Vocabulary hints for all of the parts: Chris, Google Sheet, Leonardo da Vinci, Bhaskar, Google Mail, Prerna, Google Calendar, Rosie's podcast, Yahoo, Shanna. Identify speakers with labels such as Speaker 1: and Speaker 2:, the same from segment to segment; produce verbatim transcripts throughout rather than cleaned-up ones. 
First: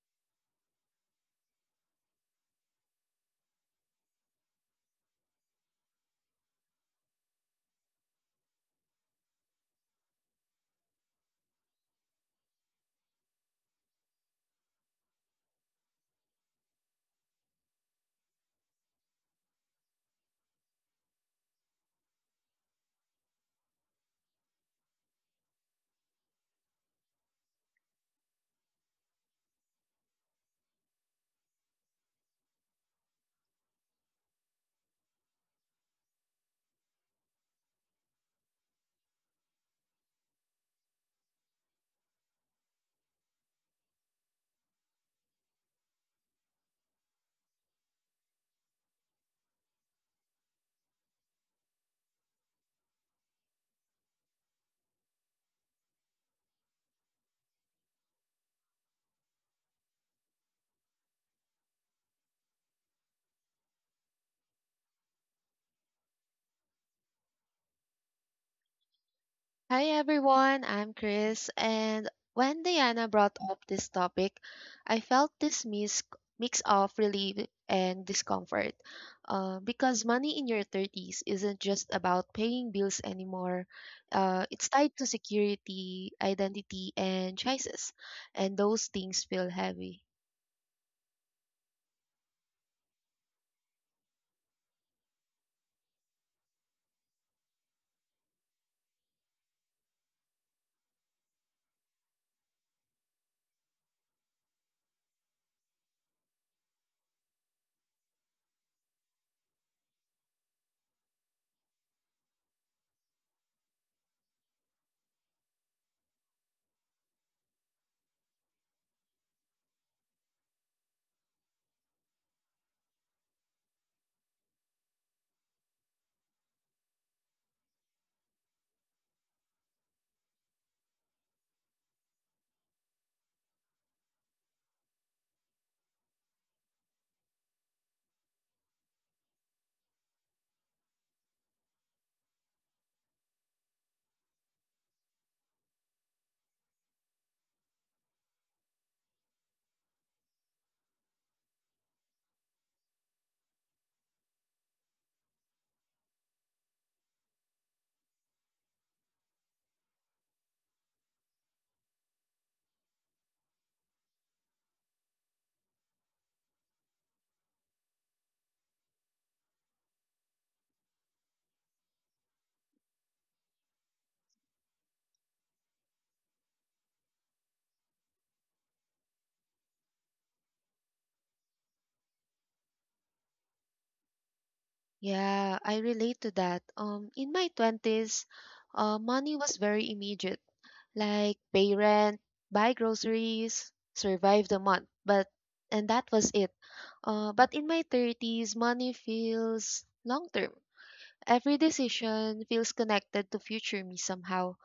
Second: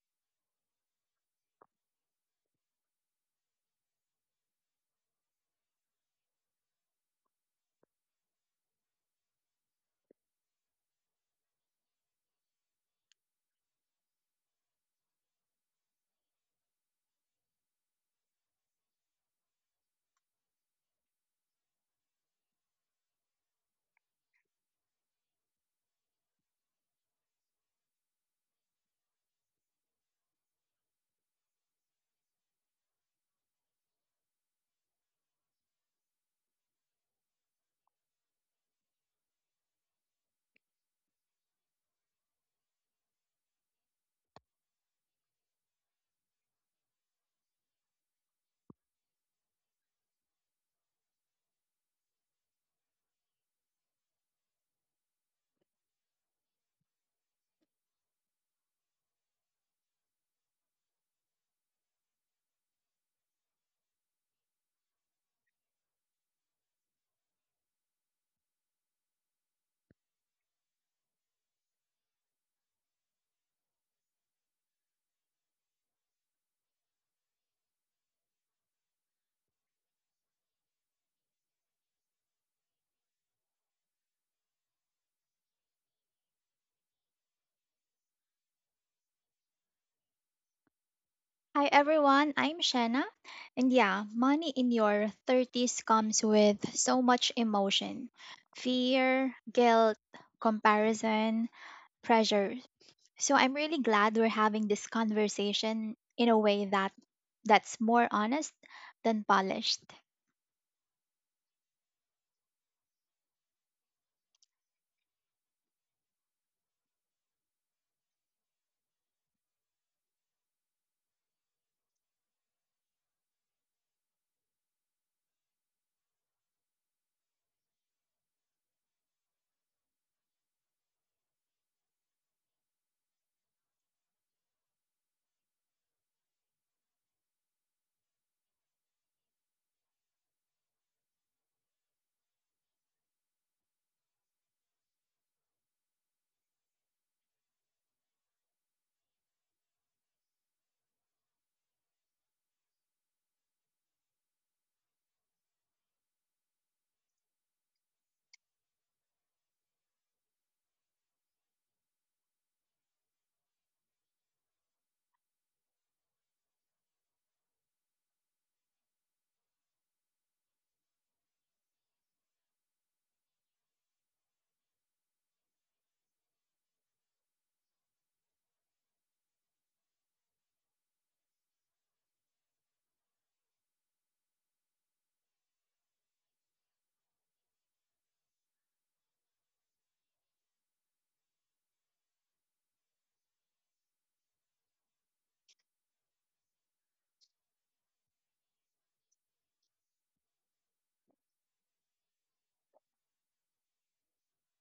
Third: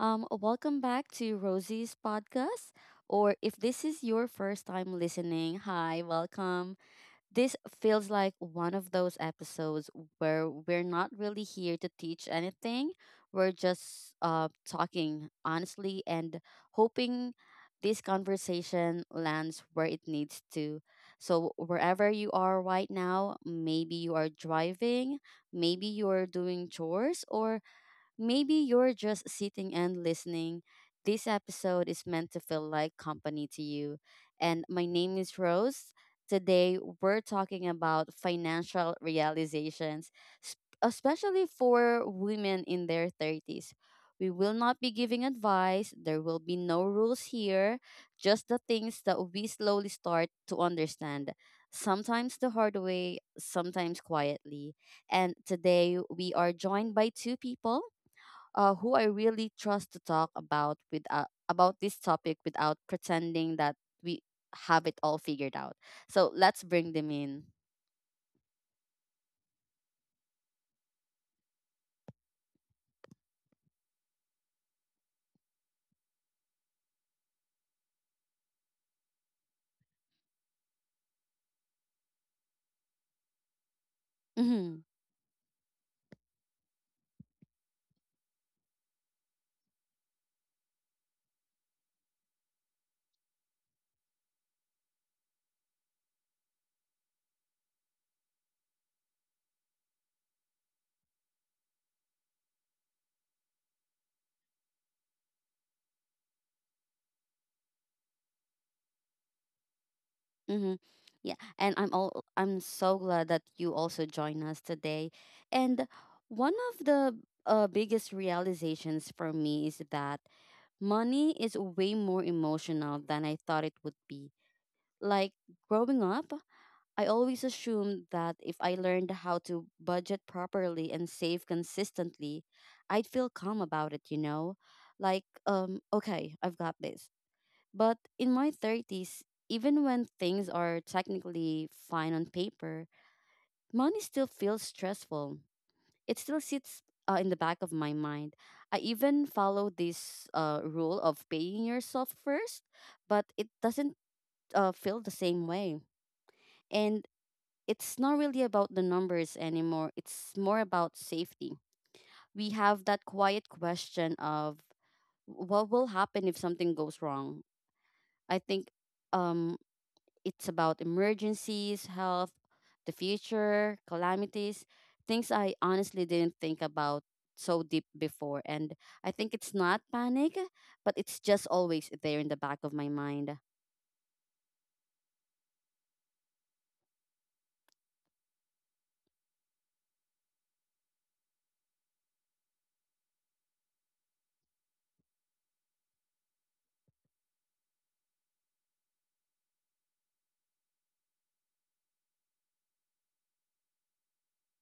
Speaker 1: Um, welcome back to Rosie's podcast. Or if this is your first time listening, hi, welcome. This feels like one of those episodes where we're not really here to teach anything. We're just uh, talking honestly and hoping this conversation lands where it needs to. So, wherever you are right now, maybe you are driving, maybe you are doing chores, or maybe you're just sitting and listening. This episode is meant to feel like company to you. And my name is Rose. Today, we're talking about financial realizations, s- especially for women in their thirties. We will not be giving advice. There will be no rules here, just the things that we slowly start to understand. Sometimes the hard way, sometimes quietly. And today we are joined by two people uh, who I really trust to talk about with uh, about this topic without pretending that we have it all figured out. So let's bring them in.
Speaker 2: Hi everyone, I'm Chris, and when Diana brought up this topic, I felt this mis- mix of relief and discomfort. Uh, because money in your thirties isn't just about paying bills anymore, uh, it's
Speaker 1: Mhm.
Speaker 2: tied to security, identity, and choices, and those things feel heavy.
Speaker 3: Hi everyone, I'm Shanna. And yeah, money in your thirties comes with so much emotion fear, guilt, comparison, pressure. So I'm really glad we're having this conversation in a way that that's more honest than polished.
Speaker 1: Mhm. Yeah, and I'm all I'm so glad that you also join us today. And one of the uh, biggest realizations for me is that money is way more emotional than I thought it would be. Like growing up, I always assumed that if I learned how to budget properly and save consistently, I'd feel calm about it, you know? Like, um, okay, I've got this. But in my thirties, even when things are technically fine on paper, money still feels stressful. It still sits uh, in the back of my mind. I even follow this uh, rule of paying yourself first, but it doesn't uh, feel the same way. And it's not really about the numbers anymore. It's more about safety. We have that quiet question of what will happen if something goes wrong. I think um, it's about emergencies, health, the future, calamities, things I honestly didn't think about so deep before. And I think it's not panic, but it's just always there in the back of my mind.
Speaker 2: Yeah, I relate to that. Um, in my twenties, uh, money was very immediate, like pay rent, buy groceries, survive the month. But and that was it. Uh, but in my thirties, money feels long term. Every decision feels connected to future me somehow,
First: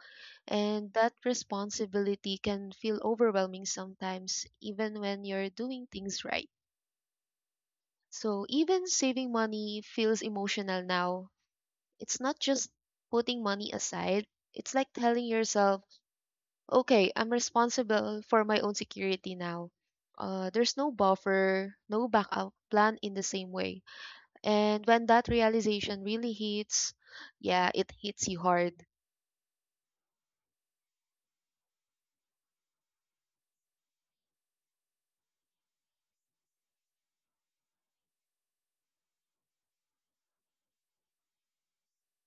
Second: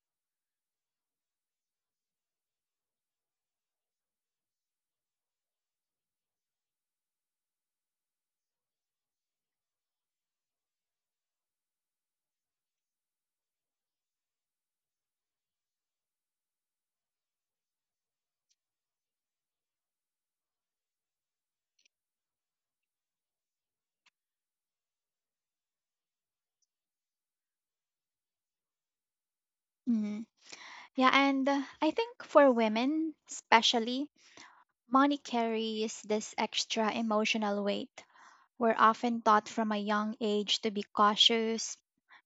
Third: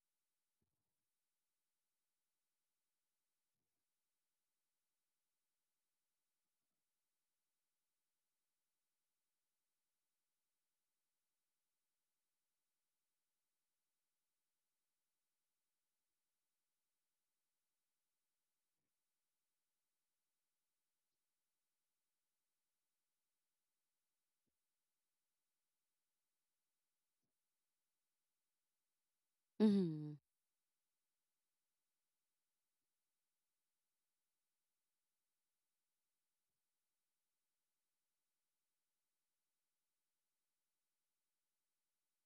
Speaker 2: and that responsibility can feel overwhelming sometimes, even when you're doing things right. So even saving money feels emotional now. It's not just putting money aside, it's like telling yourself, okay, I'm responsible for my own security now. Uh, there's no buffer, no backup plan in the same way. And when that realization really hits, yeah, it hits you hard.
Speaker 1: Hmm.
Speaker 3: Mhm. Yeah, and uh, I think for women, especially, money carries this extra emotional weight. We're often taught from a young age to be cautious,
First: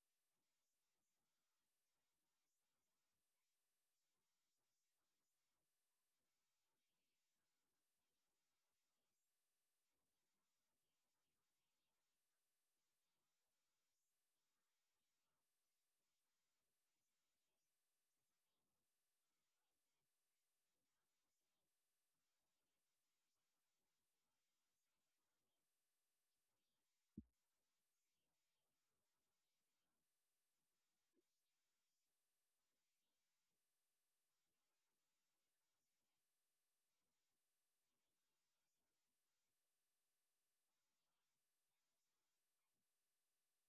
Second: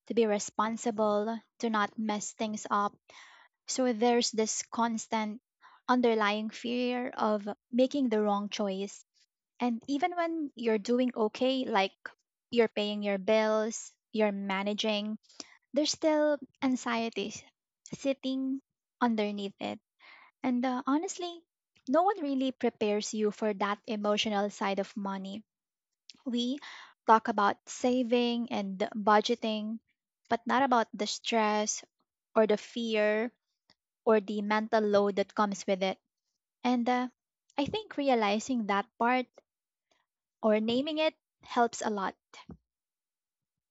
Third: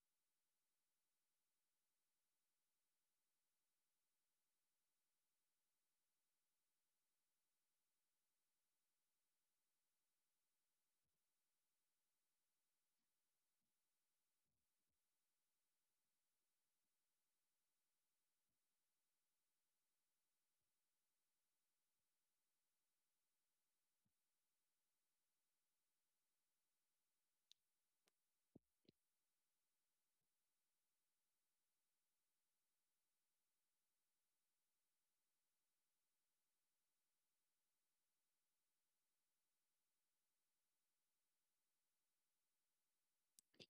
Speaker 3: to be responsible, to not mess things up. So there's this constant underlying fear of making the wrong choice. And even when you're doing okay, like you're paying your bills, you're managing, there's still anxiety sitting underneath it. And uh, honestly, no one really prepares you for that emotional side of money. We talk about saving and budgeting, but not about the stress or the fear or the mental load that comes with it. And uh, I think realizing that part or naming it helps a lot.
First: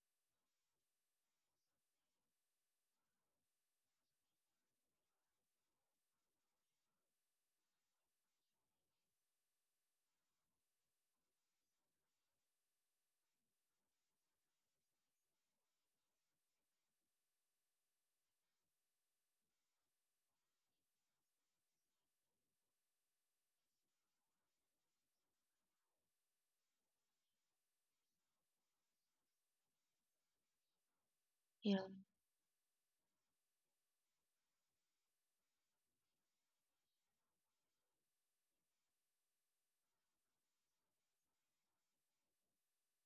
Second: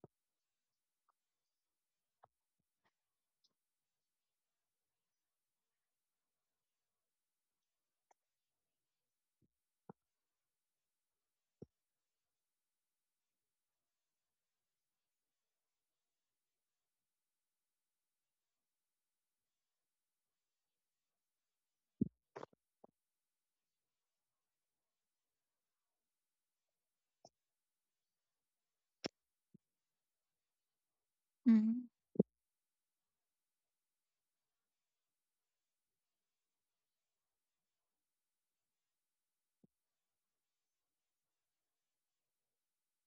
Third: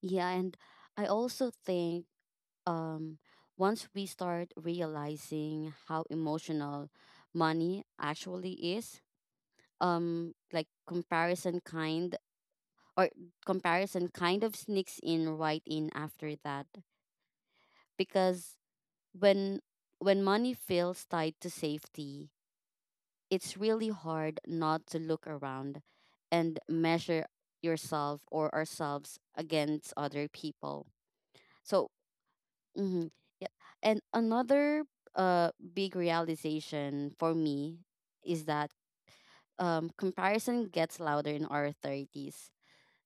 Speaker 1: Yeah, and I also think um, once we start realizing how emotional money actually is, um, like comparison kind or comparison kind of sneaks in right in after that, because when when money feels tied to safety, it's really hard not to look around and measure yourself or ourselves against other people. So.
Speaker 3: Mhm.
Speaker 1: Mm-hmm. Yep. And another uh big realization for me is that um comparison gets louder in our thirties.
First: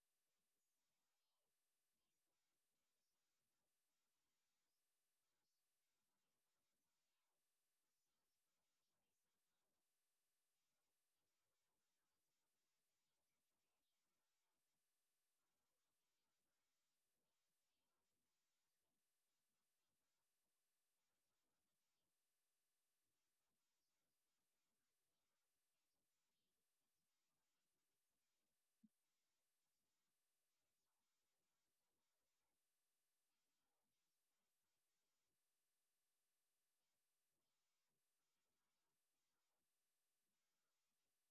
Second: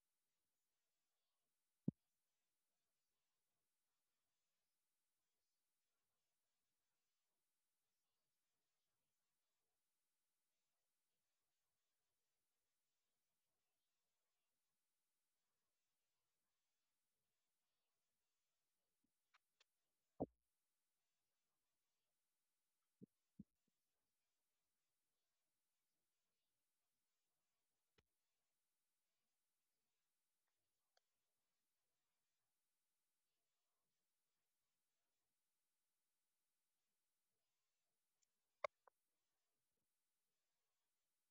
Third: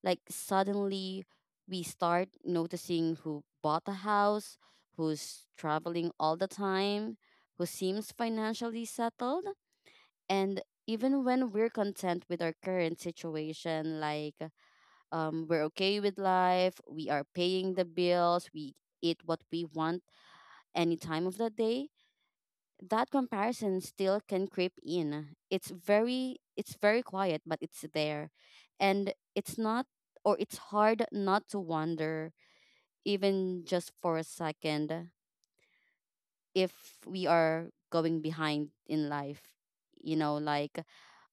Speaker 1: Like suddenly we start noticing who bought a house, who's traveling all the time, who seems financially settled, and even when we're content with our current situation, like um, we're okay with life, we are paying the bills, we eat what we want any time of the day, that comparison still can creep in. It's very it's very quiet, but it's there. And it's not, or it's hard not to wonder, even just for a second, if we are going behind in life. You know, like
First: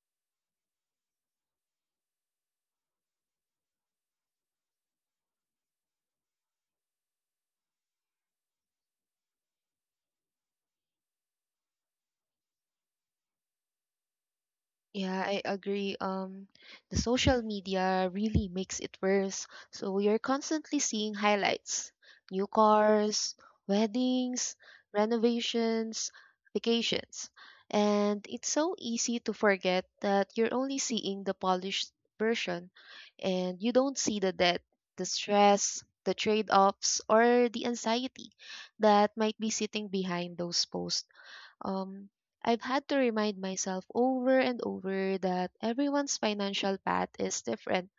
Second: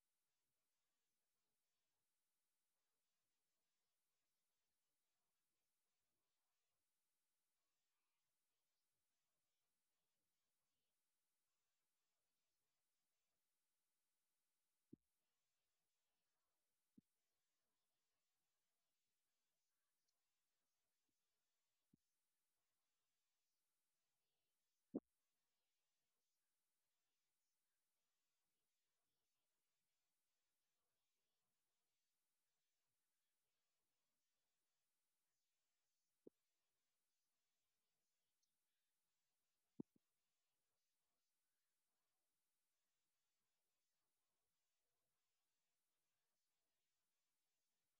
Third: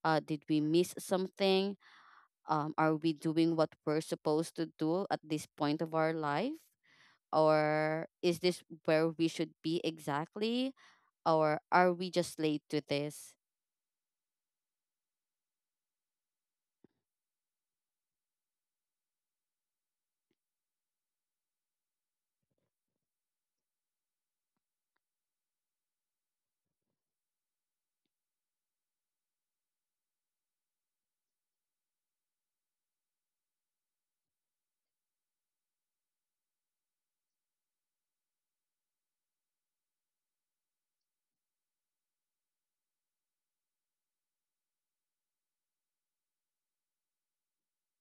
Speaker 1: uh, did we miss something? Um, are we doing what we're supposed to do at this point of our life? Or is this where we should be exactly, or are we just late to this?
Speaker 2: Yeah, I agree. Um, the social media really makes it worse. So you're constantly seeing highlights, new cars, weddings, renovations, vacations. And it's so easy to forget that you're only seeing the polished version and you don't see the debt, the stress, the trade-offs, or the anxiety that might be sitting behind those posts. um, I've had to remind myself over and over that everyone's financial path is different.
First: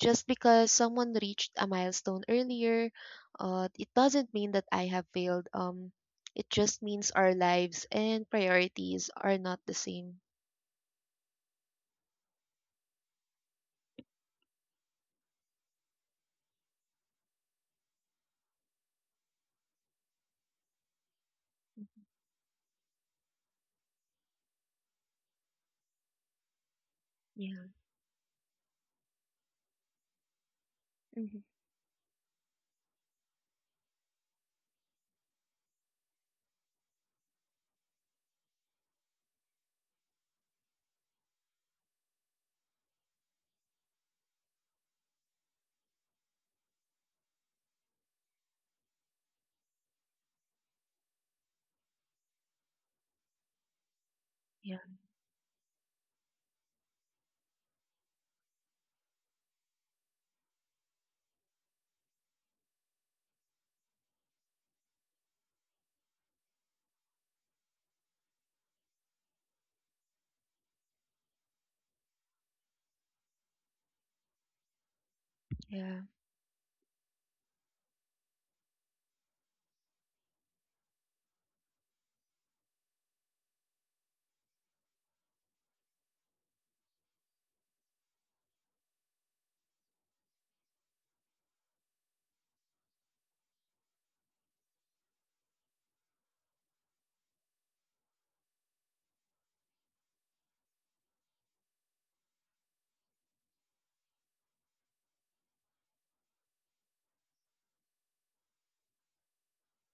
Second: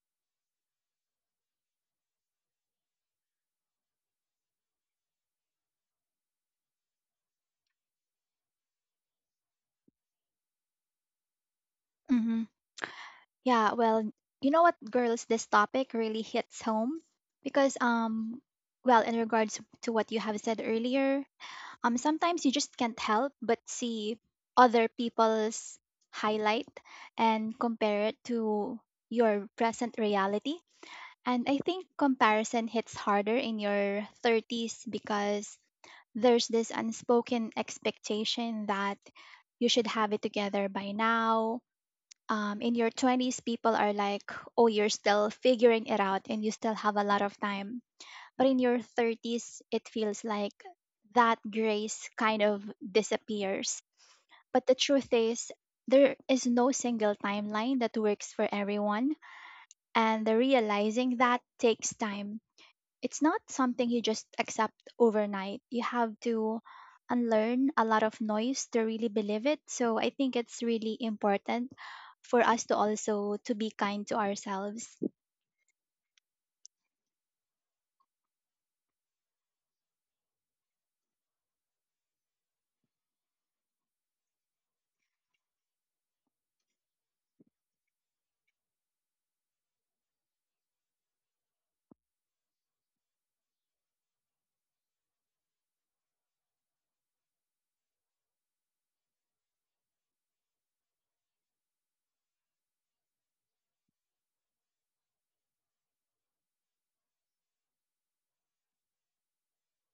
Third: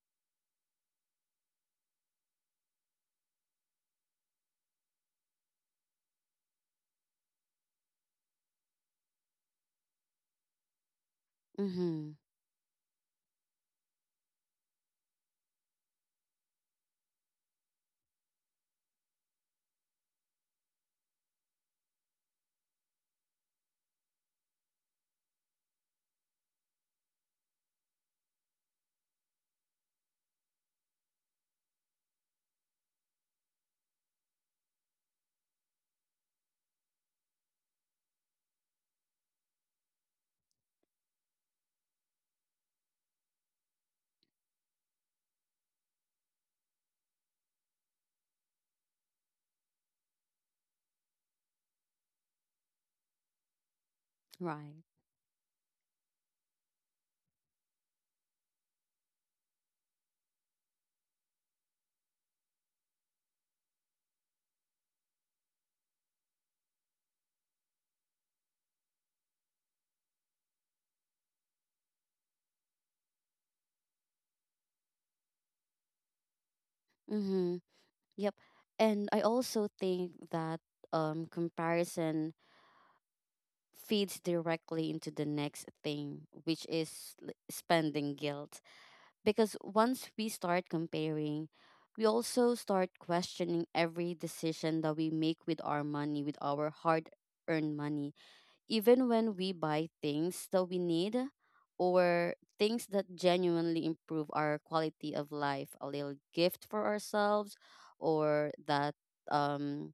Speaker 2: Just because someone reached a milestone earlier, uh, it doesn't mean that I have failed. Um, it just means our lives and priorities are not the same.
Speaker 1: Mm-hmm.
Speaker 3: Mhm. Yeah, well, you know what, girls, this topic really hits home because um well, in regards to what you have said earlier, um
Speaker 2: Mhm.
Speaker 3: sometimes you just can't help but see other people's highlight and
Speaker 2: Yeah.
Speaker 3: compare it to your present reality.
Speaker 2: hmm
Speaker 3: And I think comparison hits harder in your thirties because there's this unspoken expectation that you should have it together by now. Um, in your twenties, people are like, oh, you're still figuring it out and you still have a lot of time. But in your thirties, it feels like that grace kind of disappears. But the
Speaker 2: Yeah,
Speaker 1: Right.
Speaker 3: truth is, there is no single timeline that works for everyone. And the realizing that takes time, it's not something you just accept overnight. You have to unlearn a lot of noise to really believe it. So I think it's really important for us to also to be kind to ourselves.
Speaker 2: yeah,
Speaker 1: Mm-hmm. Yep. And I also think that um comparison feeds directly into the next thing, which is l- spending guilt, because once we start comparing, we also start questioning every decision that we make with our money, with our hard earned money. Even when we buy things that we need, or things that genuinely improve our quality of life, a little gift for ourselves, or that um,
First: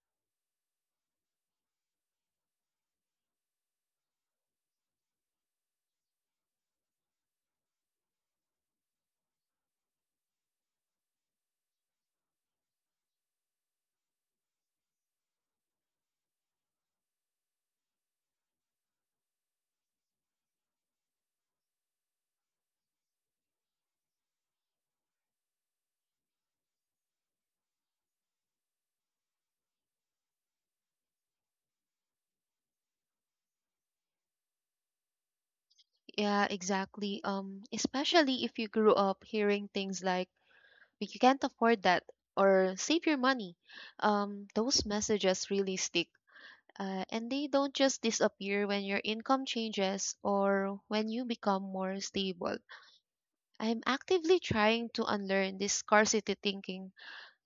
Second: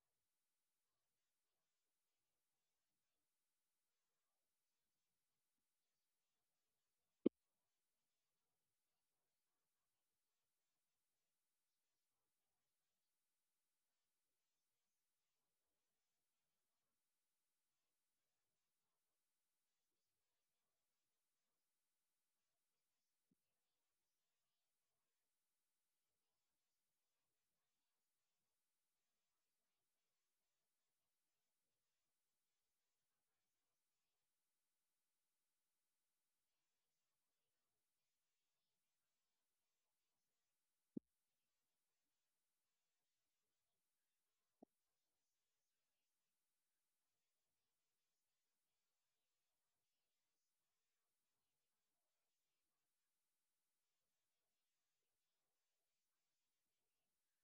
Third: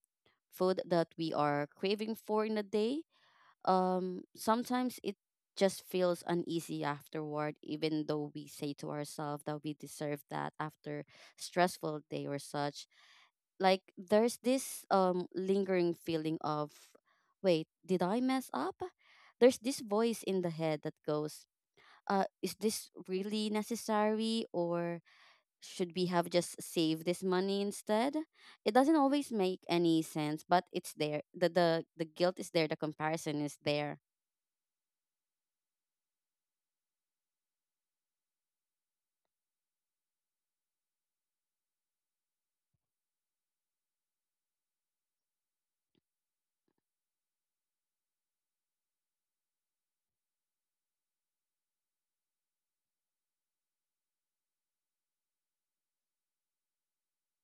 Speaker 1: food that we are craving for in a day, um, sometimes it just feels uneasy afterward, even though we say to ourselves that we deserve that after stressful day or such. Like there's this um lingering feeling of, wait, did I mess up? There's this voice in the head that goes, uh is this really necessary, or should we have just saved this money instead? It doesn't always make any sense, but it's there. The the, the guilt is there, the comparison is there.
Speaker 2: yeah, exactly. Um, especially if you grew up hearing things like "But you can't afford that" or "Save your money," um, those messages really stick. Uh, and they don't just disappear when your income changes or when you become more stable. I'm actively trying to unlearn this scarcity thinking,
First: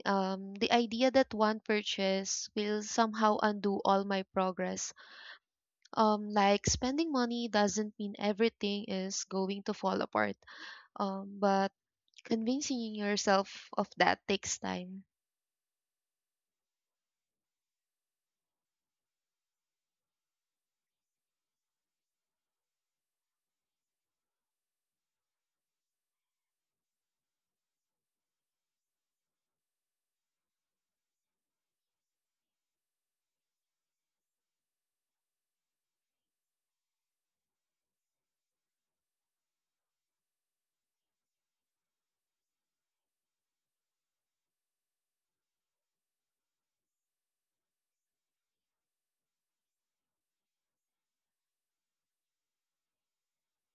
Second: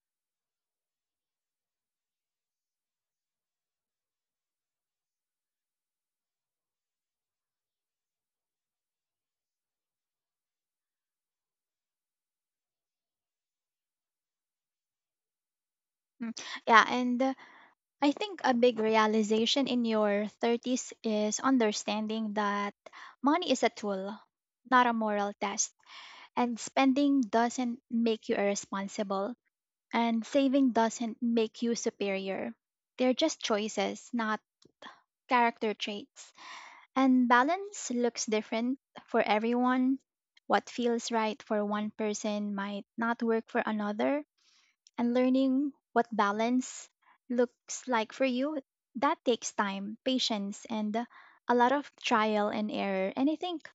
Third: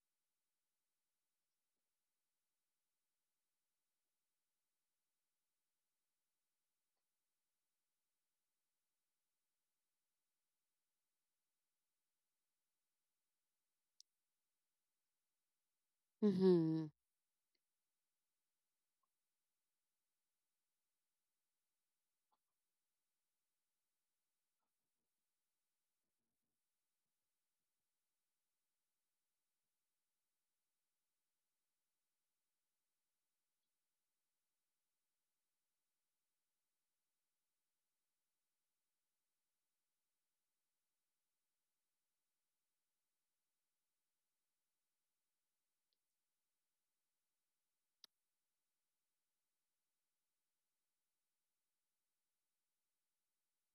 Speaker 2: um, the idea that one purchase will somehow undo all my progress. Um, like spending money doesn't mean everything is going to fall apart, um, but convincing yourself of that takes time.
Speaker 3: Mm.
Speaker 1: Mm-hmm.
Speaker 3: Yeah, and uh, I think a big realization in your thirties is understanding that money is a tool, not a moral test. And spending doesn't make you irresponsible, and saving doesn't make you superior. They're just choices, not character traits. And balance looks different for everyone. What feels right for one person might not work for another, and learning what balance looks like for you, that takes time, patience, and a lot of trial and error. And I think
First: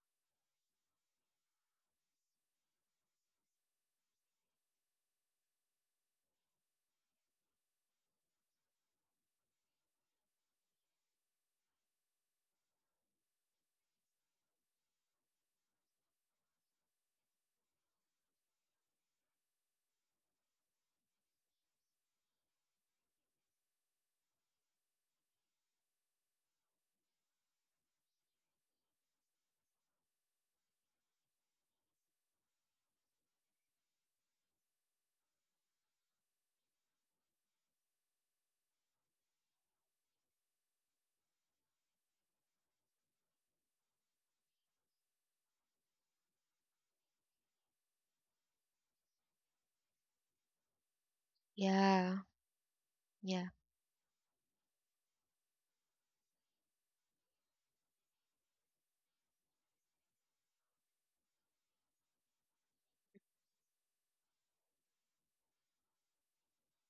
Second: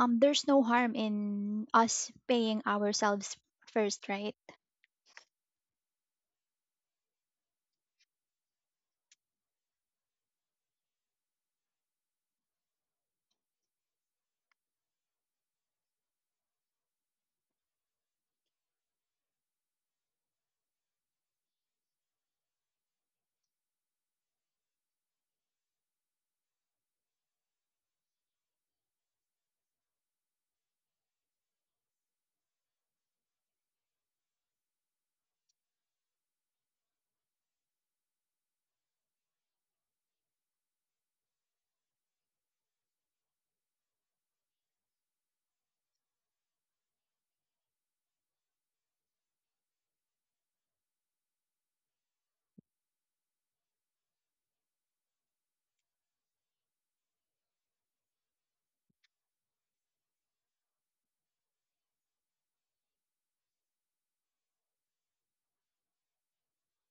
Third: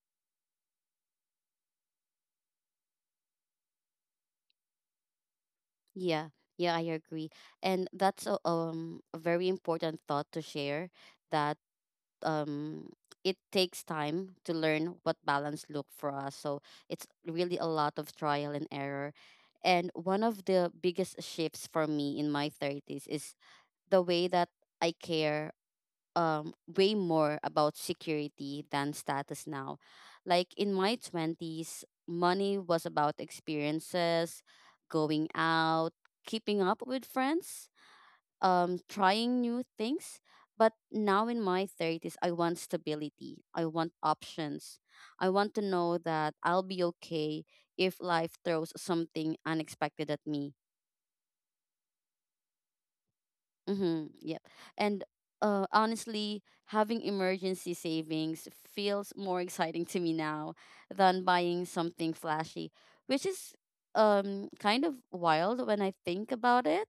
Speaker 3: um there's no harm in us paying ourselves first, right?
Speaker 1: Yeah, yeah, I agree. And that's a, um a very important thought to share, that um it takes time to learn what balance look for us. So it's really a lot of trial and error. And one of the biggest shifts for me in my thirties is the way that I care um way more about security than status now. Like in my twenties money was about experiences, going out, keeping up with friends, um trying new things, but now in my thirties I want stability, I want options, I want to know that I'll be okay if life throws something unexpected at me.
Speaker 2: Yeah, yeah,
Speaker 1: Mm-hmm. Yep. And uh, honestly, having emergency savings feels more exciting to me now than buying something flashy, which is um kind of wild when I think about it.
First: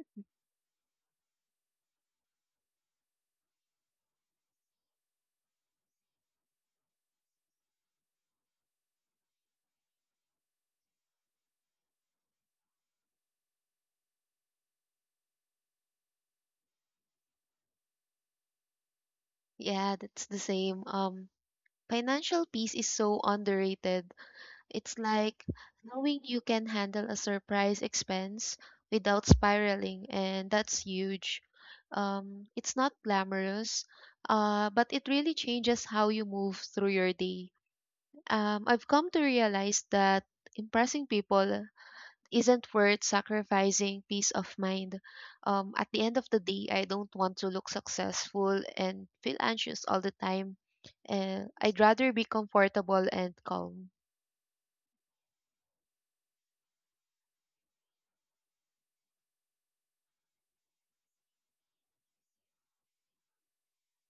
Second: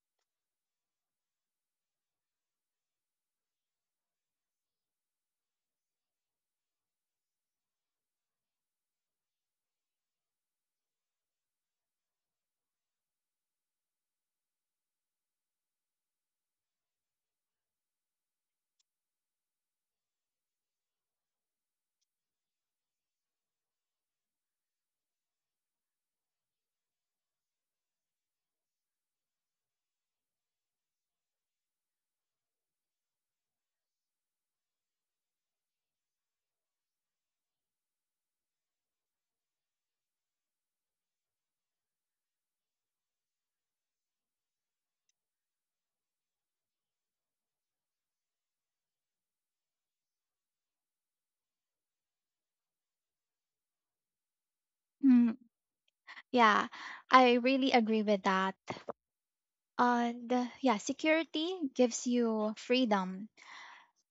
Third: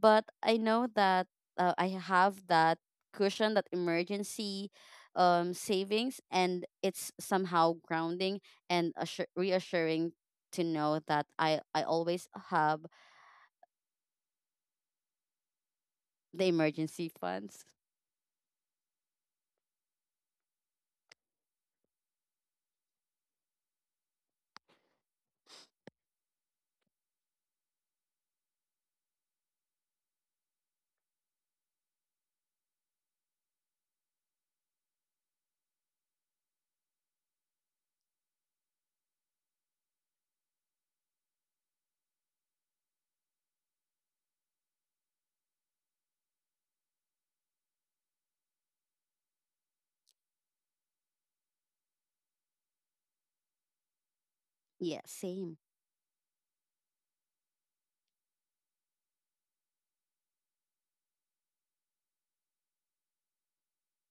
Speaker 1: But I know that uh, I have that cushion, that emergency um savings, and it's somehow grounding and assur- reassuring to know that I I always have the emergency funds.
Speaker 2: yeah, that's the same. Um, financial peace is so underrated. It's like knowing you can handle a surprise expense without spiraling, and that's huge. Um, it's not glamorous, uh, but it really changes how you move through your day. Um, I've come to realize that impressing people isn't worth sacrificing peace of mind. Um, at the end of the day, I don't want to look successful and feel anxious all the time. Uh, I'd rather be comfortable and calm.
Speaker 1: Yeah,
Speaker 3: Mm,
Speaker 1: same.
Speaker 3: yeah, I really agree with that. And uh, yeah, security gives you freedom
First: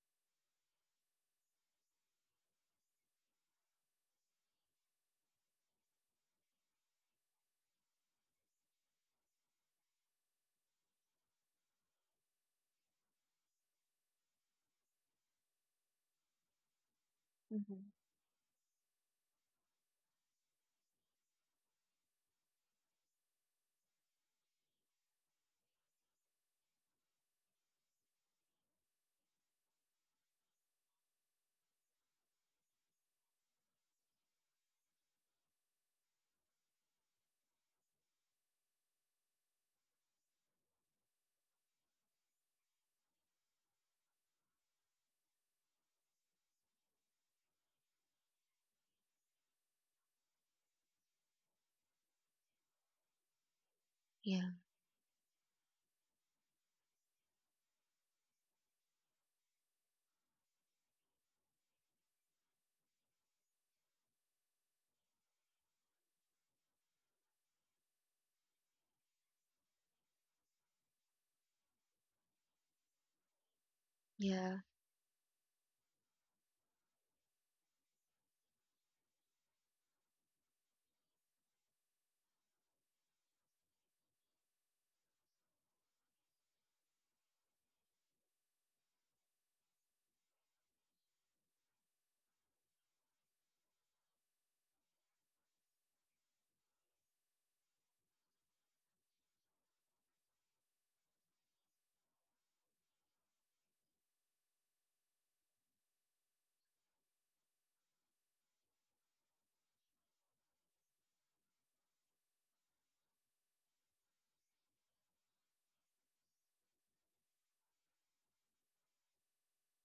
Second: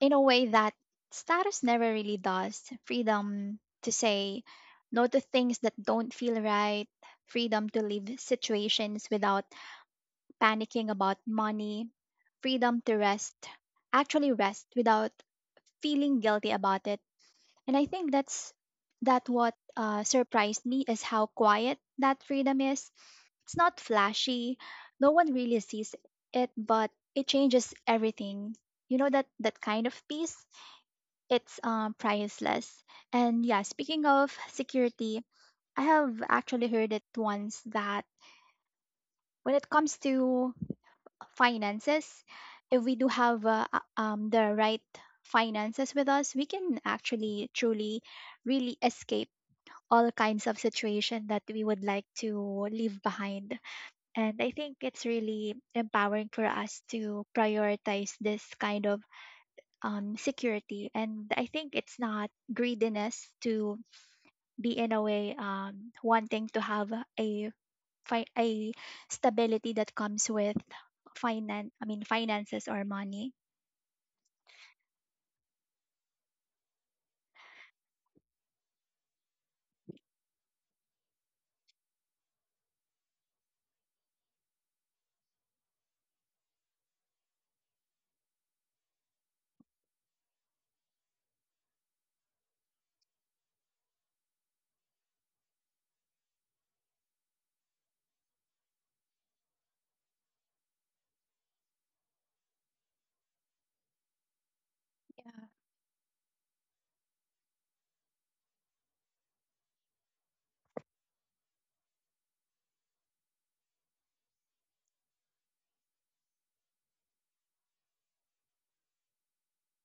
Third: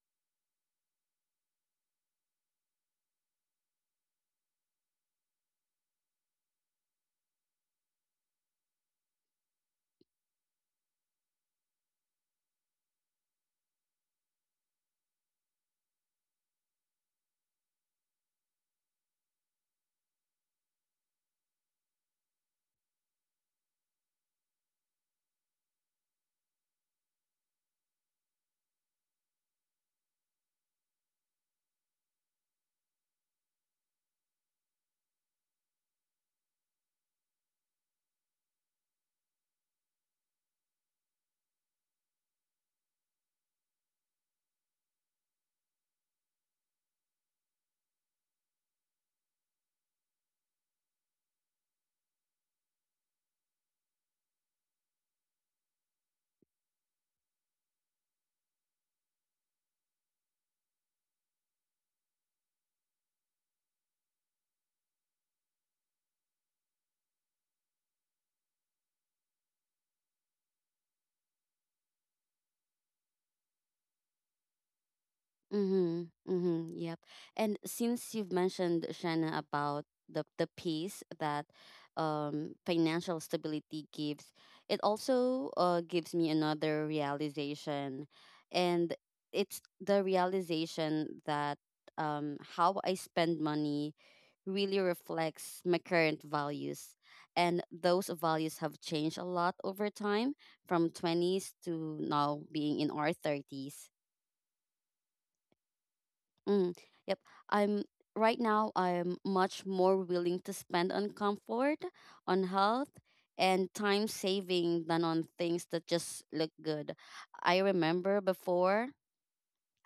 Speaker 3: in a way that status never really does. Freedom to say no to things that don't feel right, freedom to leave situations without panicking about money, freedom to rest, actually rest, without feeling guilty about it. And I
Speaker 2: Mhm.
Speaker 3: think that's that what uh, surprised me is how quiet that freedom is. It's not flashy. No one really sees it, but it changes everything. You know that that kind of peace, it's um, priceless. And yeah, speaking of security, I have actually heard it once that when it comes to finances, if we do have uh, uh, um, the right finances with us, we can actually truly really escape all kinds of situation that we would like to leave behind. And I
Speaker 2: Yeah.
Speaker 3: think it's really empowering for us to prioritize this kind of um, security. And I think it's not greediness to be in a way um, wanting to have a fi- a stability that comes with finance. I mean finances or money.
Speaker 2: Yeah.
Speaker 1: Mm-hmm. Mm-hmm. Yep. And since you've mentioned, Shanna, about the the peace that um financial stability gives, it also uh gives me another realization. And it's the realization that um how I spend money really reflects my current values. And those values have changed a lot over time, from twenties to now being in our thirties. Mm, yep. I'm Right now I'm much more willing to spend on comfort, on health, and time saving than on things that just look good. I remember before,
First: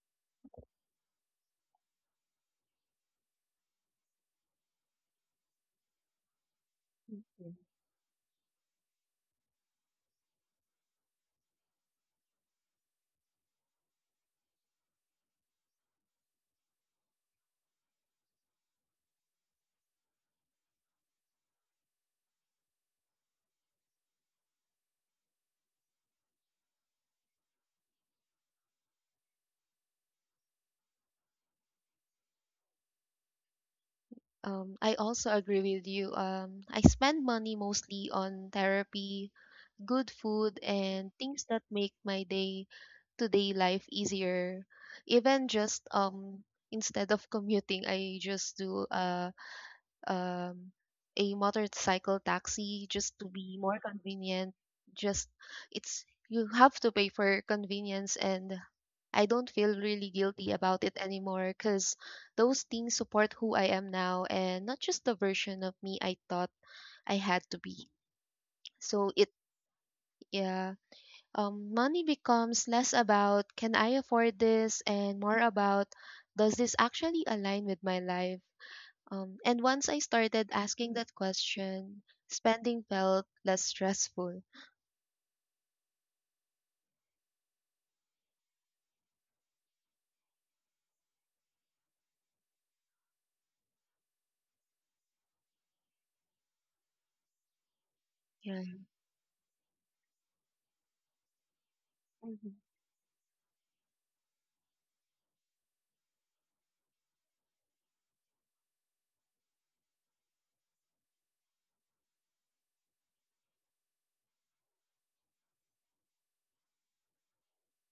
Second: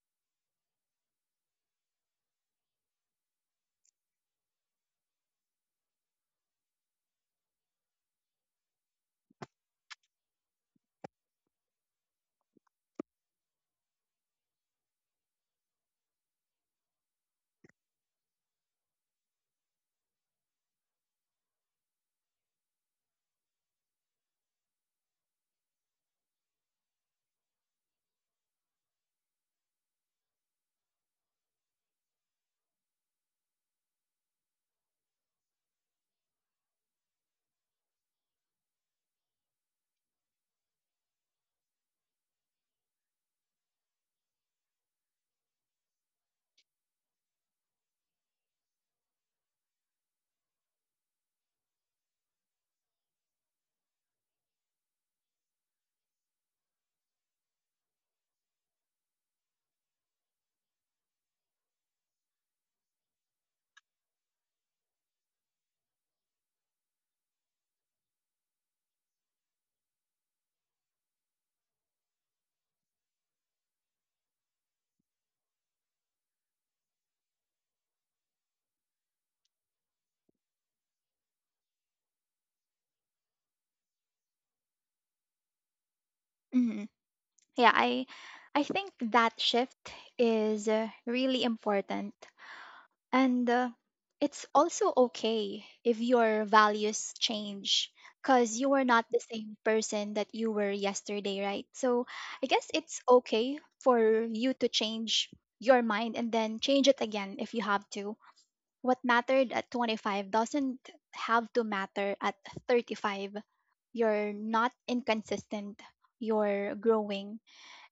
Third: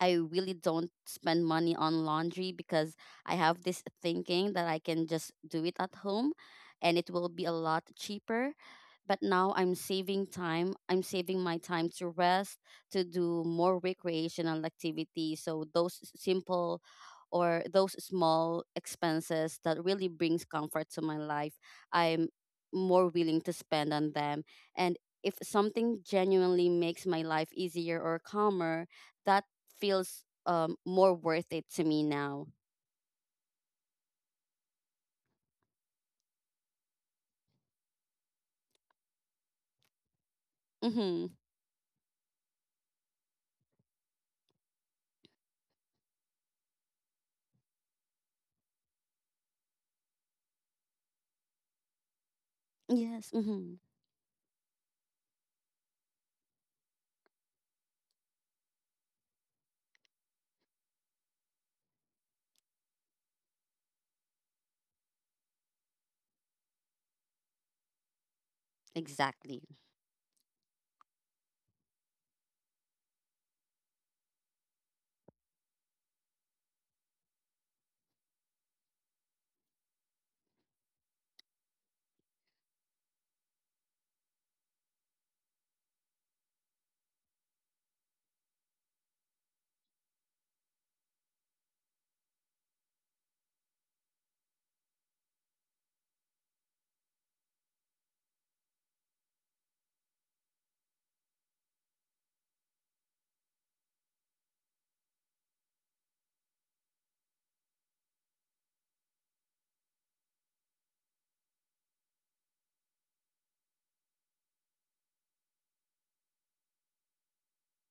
Speaker 1: I really don't spend money on laundry because I have this thinking that I can just do it at home and it will be
Speaker 2: Yeah.
Speaker 1: a lot cheaper. But now I'm saving time. I'm saving my time to rest, to do more recreational activities. So those s- simple or those small expenses that really brings comfort to my life, I'm more willing to spend on them. And if something genuinely makes my life easier or calmer, that feels um more worth it to me now.
Speaker 2: Um, I also agree with you. Um, I spend money mostly on therapy, good food, and
Speaker 1: Mm-hmm.
Speaker 2: things that make my day to day life easier. Even just um instead of commuting, I just do uh um, a motorcycle taxi just to
Speaker 1: Yes.
Speaker 2: be
Speaker 1: Mm-hmm.
Speaker 2: more convenient. Just it's you have to pay for convenience, and I don't feel really guilty about it anymore because those things support who I am now and not just the version of me I thought I had to be. So it
Speaker 1: Exactly.
Speaker 2: yeah, um, money becomes less about can I afford this and more about does this actually align with my life? Um, and once I started asking that question, spending felt less stressful.
Speaker 3: Mhm. Yeah, i i think that shift is uh, really important. And uh, it's also okay if your values change because
Speaker 2: Yeah.
Speaker 3: you are not the same person that you were yesterday, right? So I
Speaker 2: Mhm.
Speaker 3: guess it's okay for you to change your mind and then change it again if you have to. What mattered at twenty-five doesn't have to matter at thirty-five. You're not inconsistent, you're growing.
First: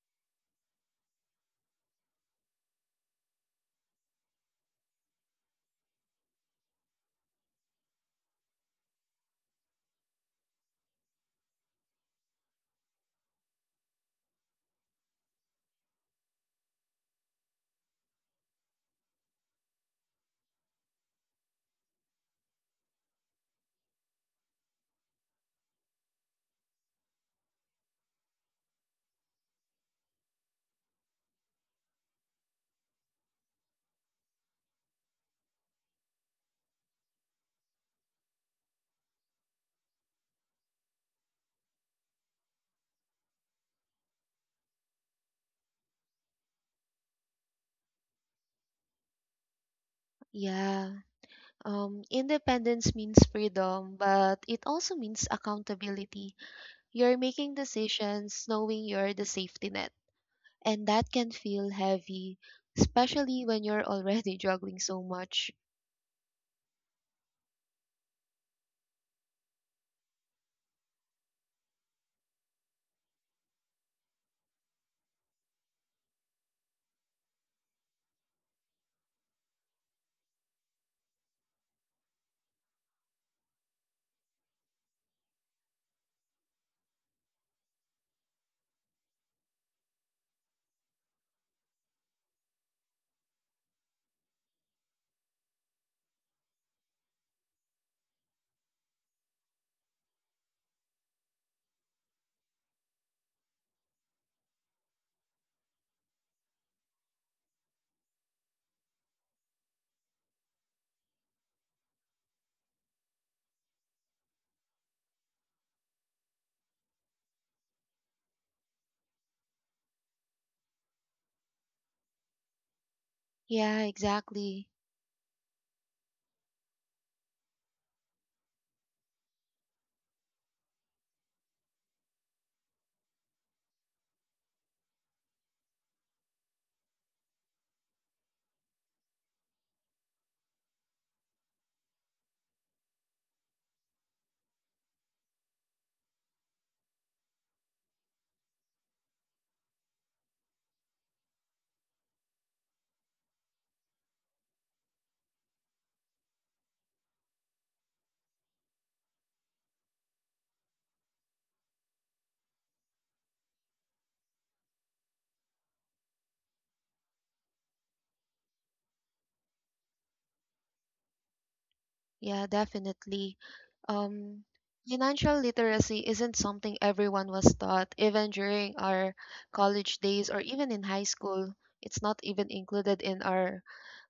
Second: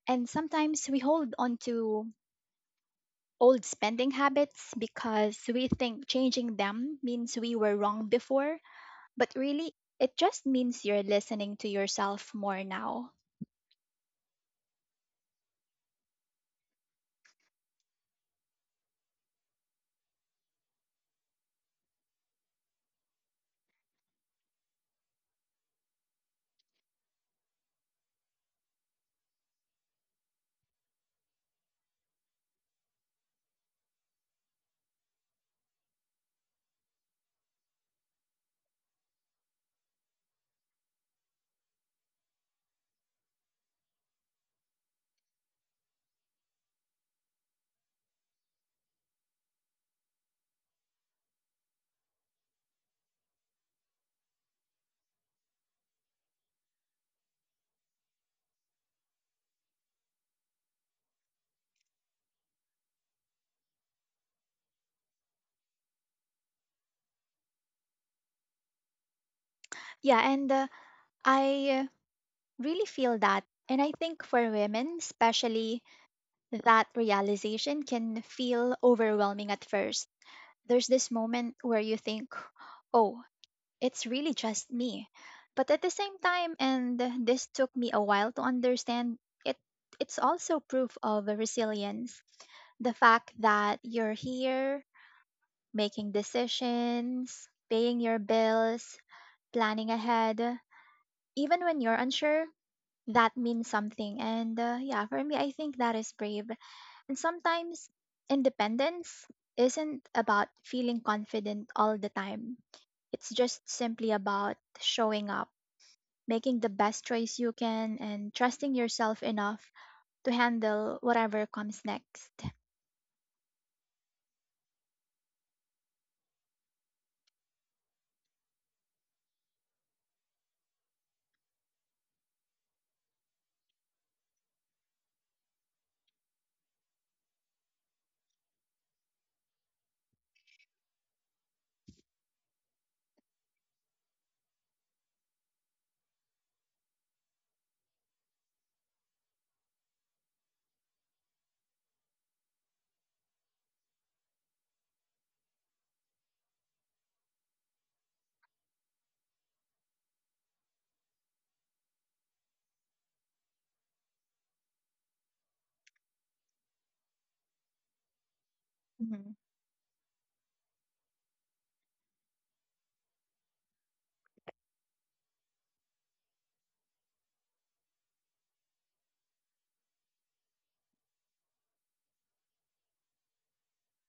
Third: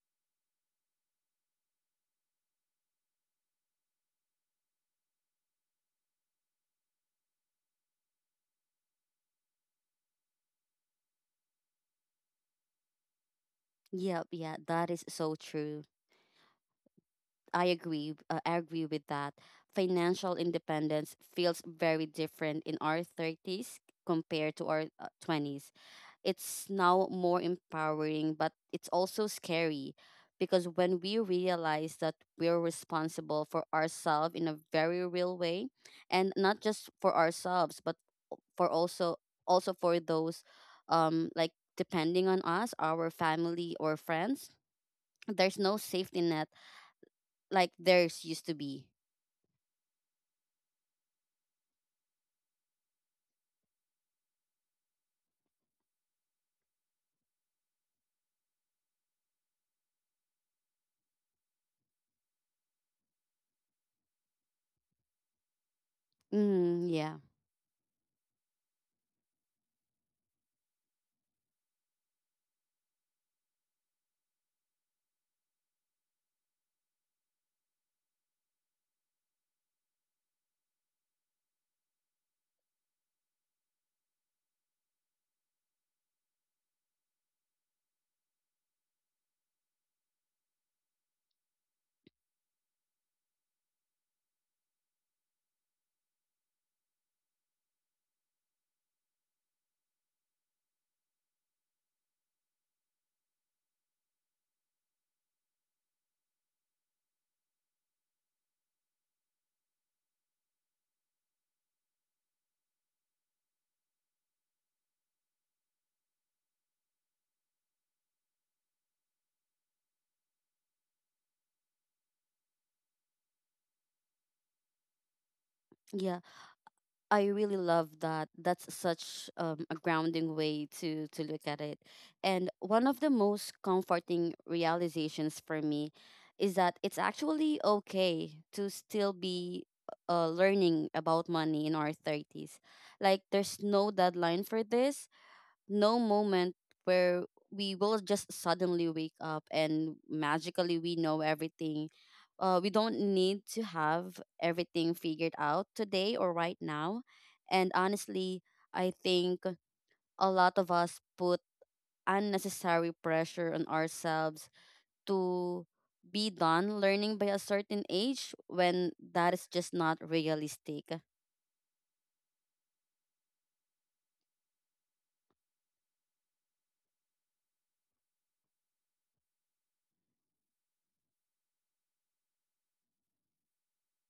Speaker 3: And sometimes we hold on to old spending habits because we think changing them means we were wrong before, but really, it just means you're listening to yourself more now.
Speaker 1: Yep. Yeah. That is so true. I agree. Uh, I agree with that. Financial independence feels very different in our thirties compared to our uh, twenties. It's now more empowering, but it's also scary, because when we realize that we're responsible for ourselves in a very real way, and not just for ourselves but for also also for those um like depending on us, our family or friends, there's no safety net like theirs used to be.
Speaker 2: Yeah. Um, independence means freedom, but it also means accountability. You're making decisions knowing you're the safety net, and that can feel heavy, especially when you're already juggling so much.
Speaker 1: Mm, yeah.
Speaker 3: Yeah, and uh, I really feel that. And I think for women, especially, that realization can feel overwhelming at first. There's this moment where you think, oh, it's really just me. But at the same time, and this took me a while to understand, it it's also proof of resilience. The fact that you're here, making decisions, paying your bills, planning ahead, even when you're unsure, that means something. And uh, yeah, for me, I think that is brave. And sometimes independence isn't about feeling confident all the time. It's just simply about showing up, making the best choice you can, and trusting yourself enough to handle whatever comes next.
Speaker 2: Yeah, exactly.
Speaker 1: Yeah, I really love that. That's such um, a grounding way to to look at it. And one of the most comforting realizations for me is that it's actually okay to still be uh, learning about money in our thirties. Like there's no deadline for this, no moment where we will just suddenly wake up and magically we know everything. Uh, we don't need to have everything figured out today or right now. And honestly, I think a lot of us put unnecessary pressure on ourselves to be done learning by a certain age, when that
Speaker 3: Mhm.
Speaker 1: is just not realistic.
Speaker 2: Yeah, definitely. Um, Financial literacy isn't something everyone was taught, even during our college days or even in high school. It's not even included in our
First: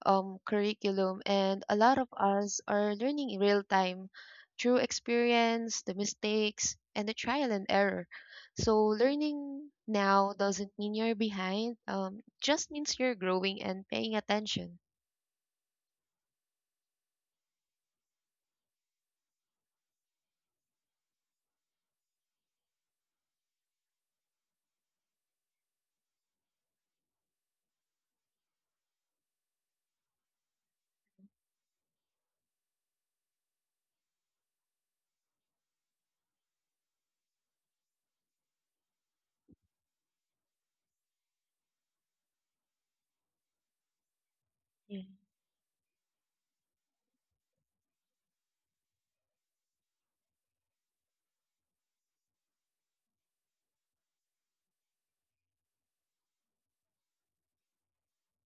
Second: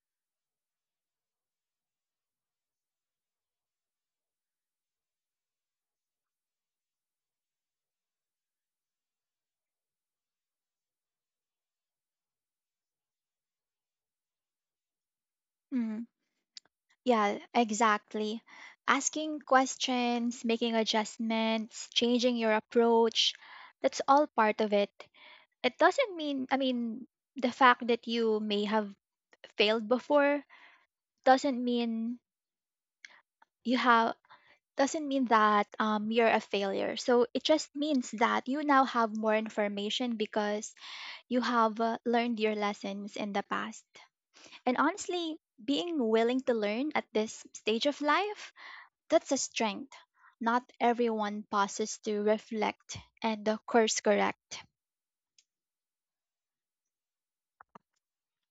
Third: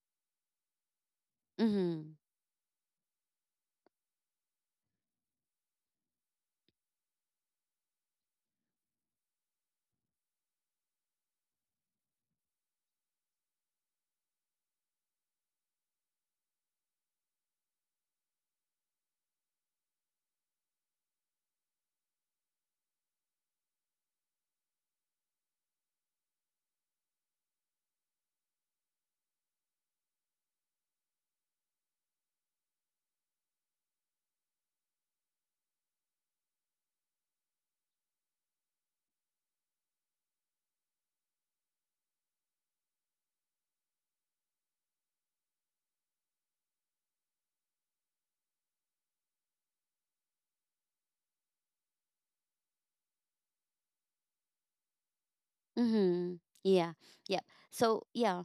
Speaker 2: um, curriculum, and a lot of
Speaker 1: Mm-hmm.
Speaker 2: us are learning in real time through experience, the mistakes, and the trial and error. So, learning now doesn't mean you're behind, um, just means you're growing and paying attention.
Speaker 3: Mm. Yeah, exactly. Asking questions, making adjustments, changing your approach, that's all part of it. It doesn't mean, I mean, the fact that you may have failed before doesn't mean you have doesn't mean that um, you're a failure. So it just means that you now have more information because you have uh, learned your lessons in the past. And honestly, being willing to learn at this stage of life, that's a strength. Not everyone pauses to reflect and uh, course correct.
Speaker 1: Mm-hmm. Yeah. Yeah. So yeah,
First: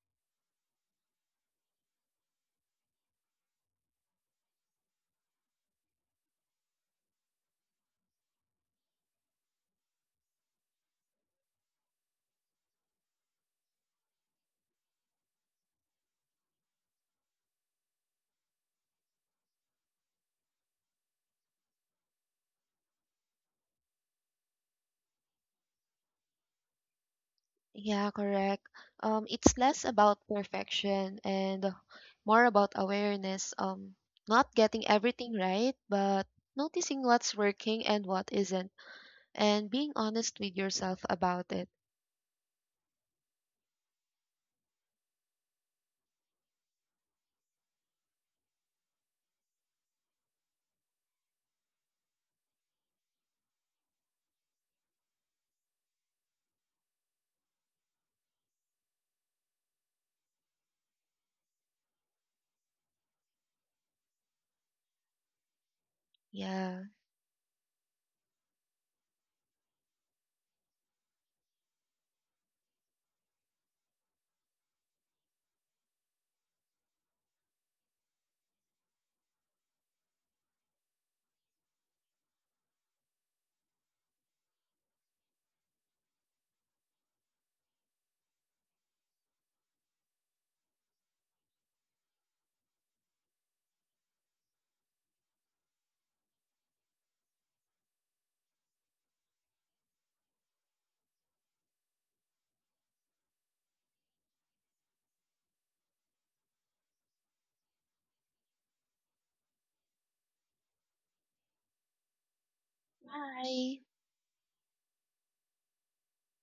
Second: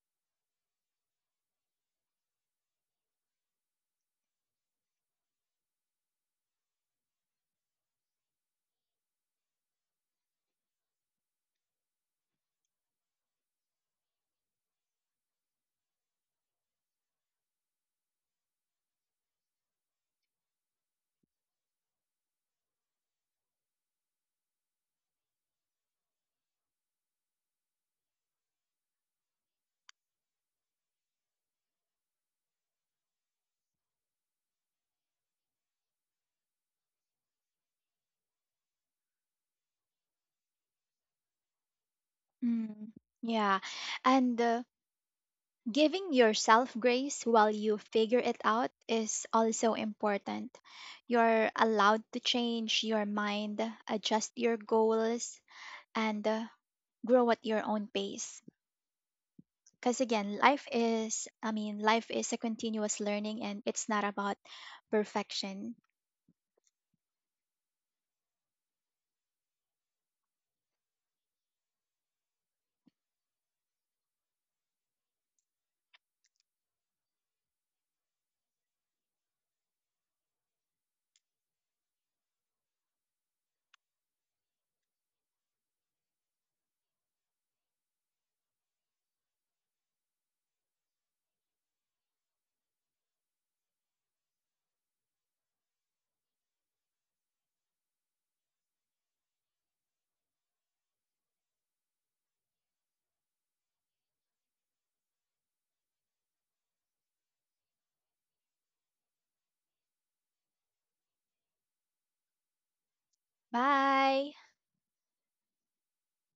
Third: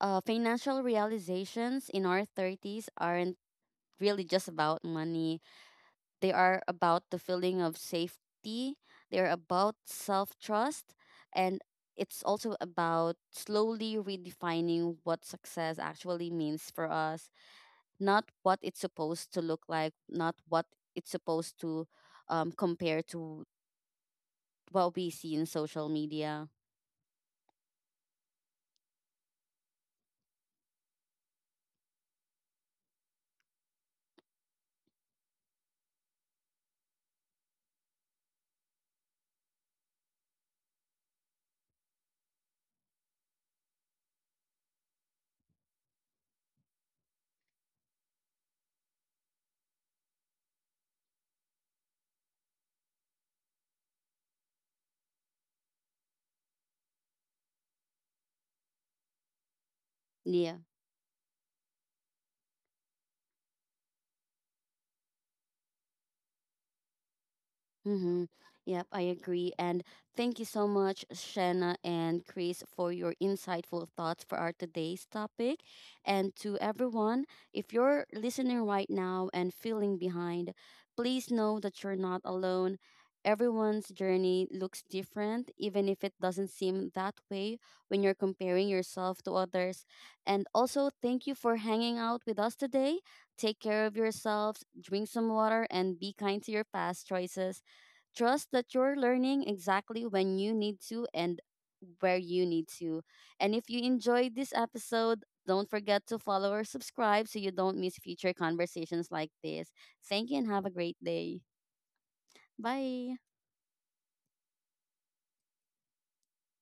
Speaker 1: uh, financial realizations in our thirties aren't really just about money. They are about the feeling of safety, they're about self trust, and it's also about slowly redefining what success actually means for us, not what it's supposed to look like, not what it's supposed to um, compare to what we see in social media.
Speaker 2: Yeah, correct. Um, it's less about perfection and more about awareness. Um, not getting everything right, but noticing what's working and what isn't, and being honest with yourself about it.
Speaker 3: Mm, yeah. And uh, giving yourself grace while you figure it out is also important. You're allowed to change your mind, adjust your goals, and uh, grow at your own pace. Because again,
Speaker 1: Yeah.
Speaker 3: life is, I mean, life is a continuous learning, and it's not about perfection.
Speaker 2: Yeah.
Speaker 1: Mm-hmm. Yep, I agree. And thank you so much, Shanna and Chris, for your insightful thoughts for our today's topic. And to everyone, if you're listening right now and feeling behind, please know that you're not alone. Everyone's journey looks different, even if it doesn't seem that way when you're comparing yourself to others. And also, thank you for hanging out with us today. Take care of yourselves, drink some water, and be kind to your past choices. Trust that you're learning exactly when you need to and where you need to. And if you enjoyed this episode, don't forget to follow or subscribe so you don't miss future conversations like this. Thank you and have a great day. Bye.
Speaker 2: Bye.
Speaker 3: Bye.